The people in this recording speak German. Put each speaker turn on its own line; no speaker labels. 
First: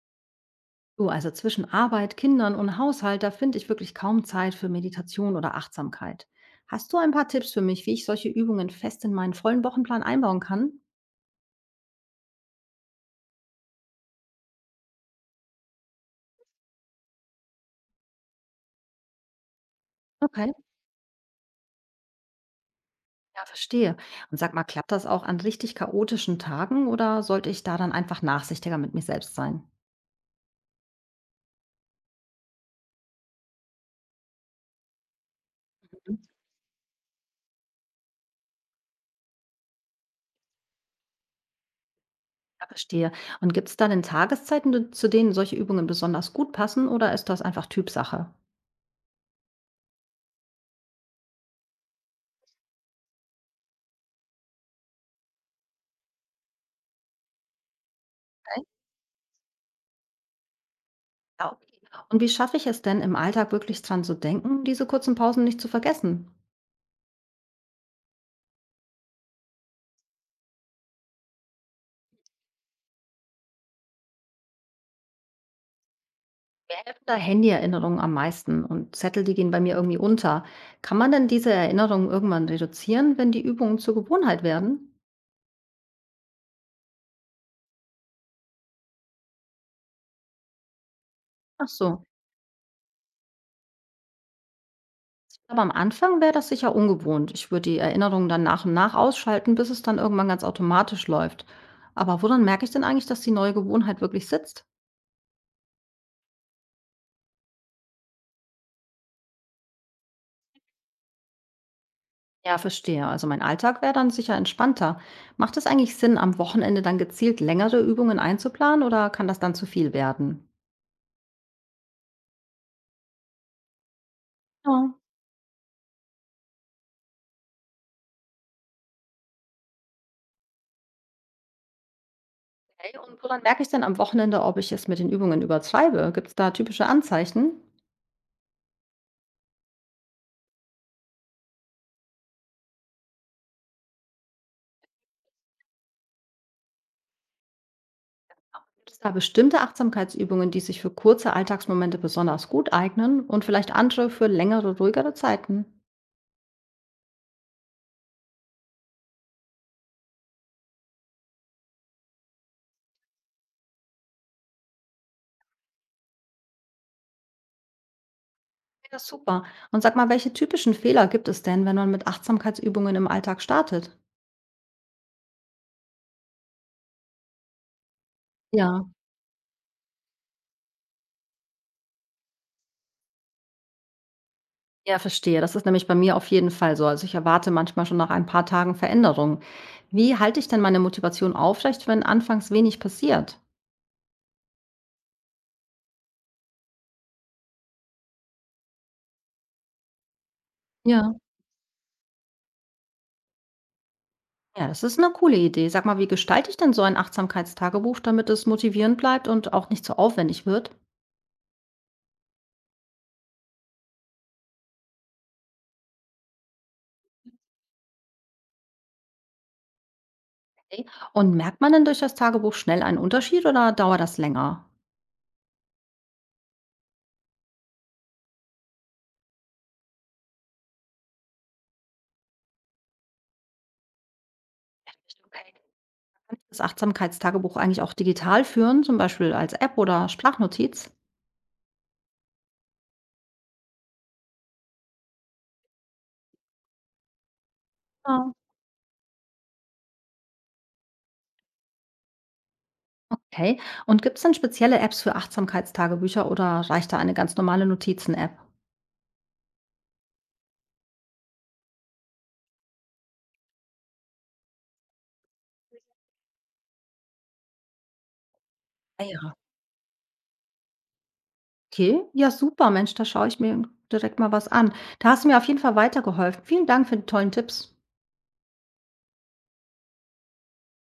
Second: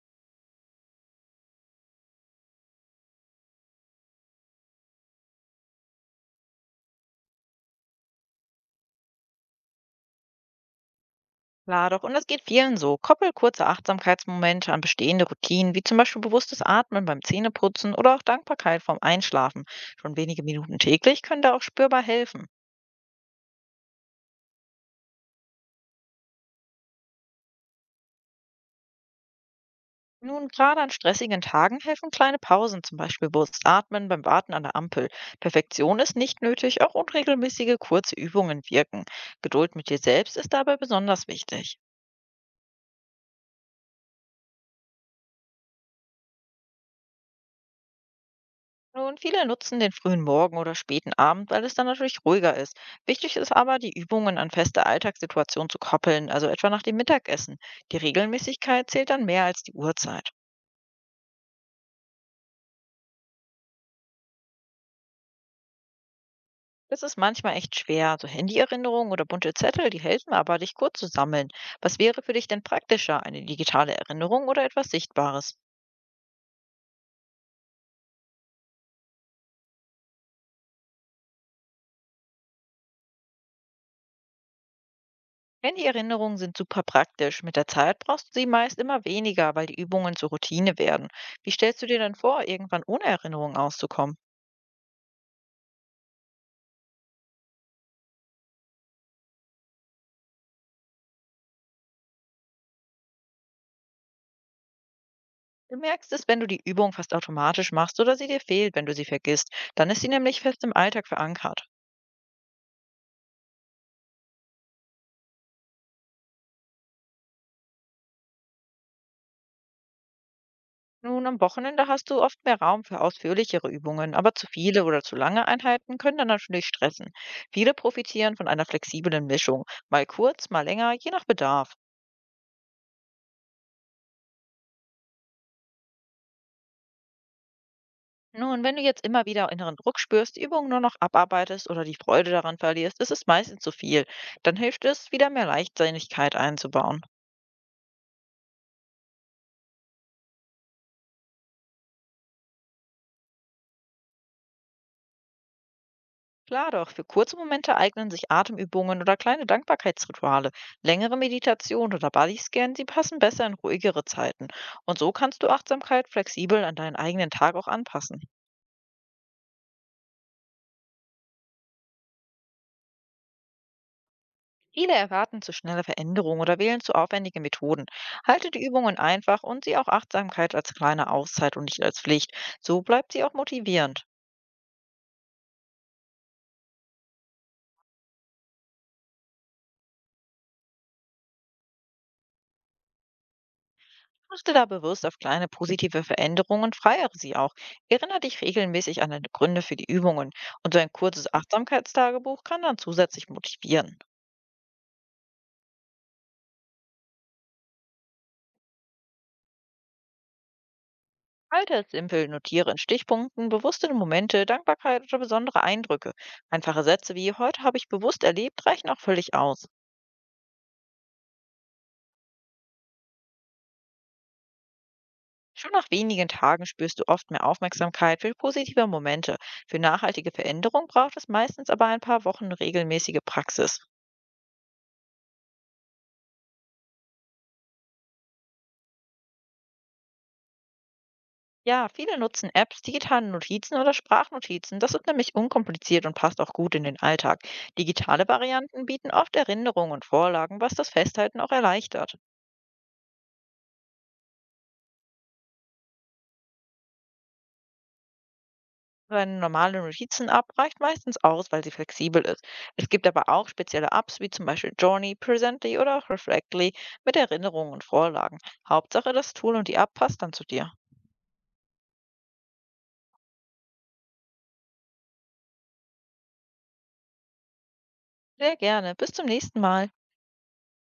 Du, also zwischen Arbeit, Kindern und Haushalt, da finde ich wirklich kaum Zeit für Meditation oder Achtsamkeit. Hast du ein paar Tipps für mich, wie ich solche Übungen fest in meinen vollen Wochenplan einbauen kann?
Klar doch, und das geht vielen so. Koppel kurze Achtsamkeitsmomente an bestehende Routinen, wie zum Beispiel bewusstes Atmen beim Zähneputzen oder auch Dankbarkeit vorm Einschlafen. Schon wenige
Okay,
Minuten täglich können da auch spürbar helfen.
ja, verstehe. Und sag mal, klappt das auch an richtig chaotischen Tagen oder sollte ich da dann einfach nachsichtiger mit mir selbst sein?
Nun, gerade an stressigen Tagen helfen kleine Pausen, zum Beispiel bewusst atmen beim Warten an der Ampel. Perfektion ist
Mhm.
nicht nötig, auch unregelmäßige kurze Übungen wirken. Geduld mit dir selbst ist dabei besonders wichtig.
Ja, verstehe. Und gibt es da denn Tageszeiten, zu denen solche Übungen besonders gut passen oder ist das einfach Typsache?
Nun, viele nutzen den frühen Morgen oder späten Abend, weil es dann natürlich ruhiger ist. Wichtig ist aber, die Übungen an feste Alltagssituationen zu koppeln, also etwa nach dem Mittagessen. Die
Okay.
Regelmäßigkeit zählt dann mehr als die Uhrzeit.
Ja, okay. Und wie schaffe ich es denn im Alltag wirklich dran zu denken, diese kurzen Pausen nicht zu vergessen?
Das ist manchmal echt schwer. So Handyerinnerungen oder bunte Zettel, die helfen aber, dich kurz zu sammeln. Was wäre für dich denn praktischer, eine digitale Erinnerung oder etwas Sichtbares?
Mir helfen da Handy-Erinnerungen am meisten und Zettel, die gehen bei mir irgendwie unter. Kann man denn diese Erinnerungen irgendwann reduzieren, wenn die Übungen zur Gewohnheit werden?
Handy-Erinnerungen sind super praktisch. Mit der Zeit brauchst du sie meist immer weniger, weil die Übungen zur Routine werden. Wie
Ach
stellst du dir
so.
denn vor, irgendwann ohne Erinnerungen auszukommen?
Aber am Anfang wäre das sicher ungewohnt. Ich würde die Erinnerungen dann nach und nach ausschalten, bis es dann irgendwann ganz automatisch läuft. Aber woran merke ich denn eigentlich, dass die neue Gewohnheit wirklich sitzt?
Du merkst es, wenn du die Übung fast automatisch machst oder sie dir fehlt, wenn du sie vergisst. Dann ist sie nämlich fest im Alltag verankert.
Ja, verstehe. Also mein Alltag wäre dann sicher entspannter. Macht es eigentlich Sinn, am Wochenende dann gezielt längere Übungen einzuplanen oder kann das dann zu viel werden?
Nun, am Wochenende hast du oft mehr Raum für ausführlichere Übungen, aber zu viele
Ja.
oder zu lange Einheiten können dann natürlich stressen. Viele profitieren von einer flexiblen Mischung, mal kurz, mal länger, je nach Bedarf.
Okay, und woran merke ich denn am Wochenende, ob ich es mit den Übungen übertreibe? Gibt es da typische Anzeichen?
Nun, wenn du jetzt immer wieder inneren Druck spürst, die Übung nur noch abarbeitest oder die Freude daran verlierst, ist es meistens zu viel. Dann hilft es, wieder mehr Leichtsinnigkeit einzubauen.
Gibt es da bestimmte Achtsamkeitsübungen, die sich für kurze Alltagsmomente besonders gut eignen und vielleicht andere für längere, ruhigere Zeiten?
Klar doch, für kurze Momente eignen sich Atemübungen oder kleine Dankbarkeitsrituale. Längere Meditation oder Bodyscan, sie passen besser in ruhigere Zeiten. Und so kannst du Achtsamkeit flexibel an deinen eigenen Tag auch anpassen.
Ja, super. Und sag mal, welche typischen Fehler gibt es denn, wenn man mit Achtsamkeitsübungen im Alltag startet?
Viele erwarten zu schnelle Veränderungen oder wählen zu aufwendige Methoden. Halte die
Ja,
Übungen einfach und sieh auch Achtsamkeit als kleine Auszeit und nicht als Pflicht. So bleibt sie auch motivierend.
ja, verstehe. Das ist nämlich bei mir auf jeden Fall so. Also ich erwarte manchmal schon nach ein paar Tagen Veränderungen. Wie halte ich denn meine Motivation aufrecht, wenn anfangs wenig passiert?
Achte da bewusst auf kleine positive Veränderungen und feiere sie auch. Erinnere dich regelmäßig an deine Gründe für die Übungen und so ein
Ja.
kurzes Achtsamkeitstagebuch kann dann zusätzlich motivieren.
Ja, das ist eine coole Idee. Sag mal, wie gestalte ich denn so ein Achtsamkeitstagebuch, damit es motivierend bleibt und auch nicht so aufwendig wird?
Halte es simpel, notiere in Stichpunkten bewusste Momente, Dankbarkeit oder besondere Eindrücke. Einfache Sätze wie heute habe ich bewusst erlebt reichen auch völlig aus.
Okay. Und merkt man denn durch das Tagebuch schnell einen Unterschied oder dauert das länger?
Schon nach wenigen Tagen spürst du oft mehr Aufmerksamkeit für positive Momente. Für nachhaltige Veränderung braucht es meistens aber ein paar Wochen regelmäßige Praxis.
Okay. Kann ich das Achtsamkeitstagebuch eigentlich auch digital führen, zum Beispiel als App oder Sprachnotiz?
Ja, viele nutzen Apps, digitale Notizen oder Sprachnotizen. Das ist nämlich unkompliziert und passt auch gut in den Alltag. Digitale
Ah,
Varianten bieten oft Erinnerungen und Vorlagen, was das Festhalten auch erleichtert.
okay. Und gibt es denn spezielle Apps für Achtsamkeitstagebücher oder reicht da eine ganz normale Notizen-App?
So eine normale Notizen-App reicht meistens aus, weil sie flexibel ist. Es gibt aber auch spezielle Apps wie zum Beispiel Journey, Presently oder auch Reflectly mit Erinnerungen und Vorlagen.
Ah
Hauptsache das
ja.
Tool und die App passt dann zu dir.
Okay. Ja, super, Mensch, da schaue ich mir direkt mal was an. Da hast du mir auf jeden Fall weitergeholfen. Vielen Dank für die tollen Tipps.
Sehr gerne. Bis zum nächsten Mal.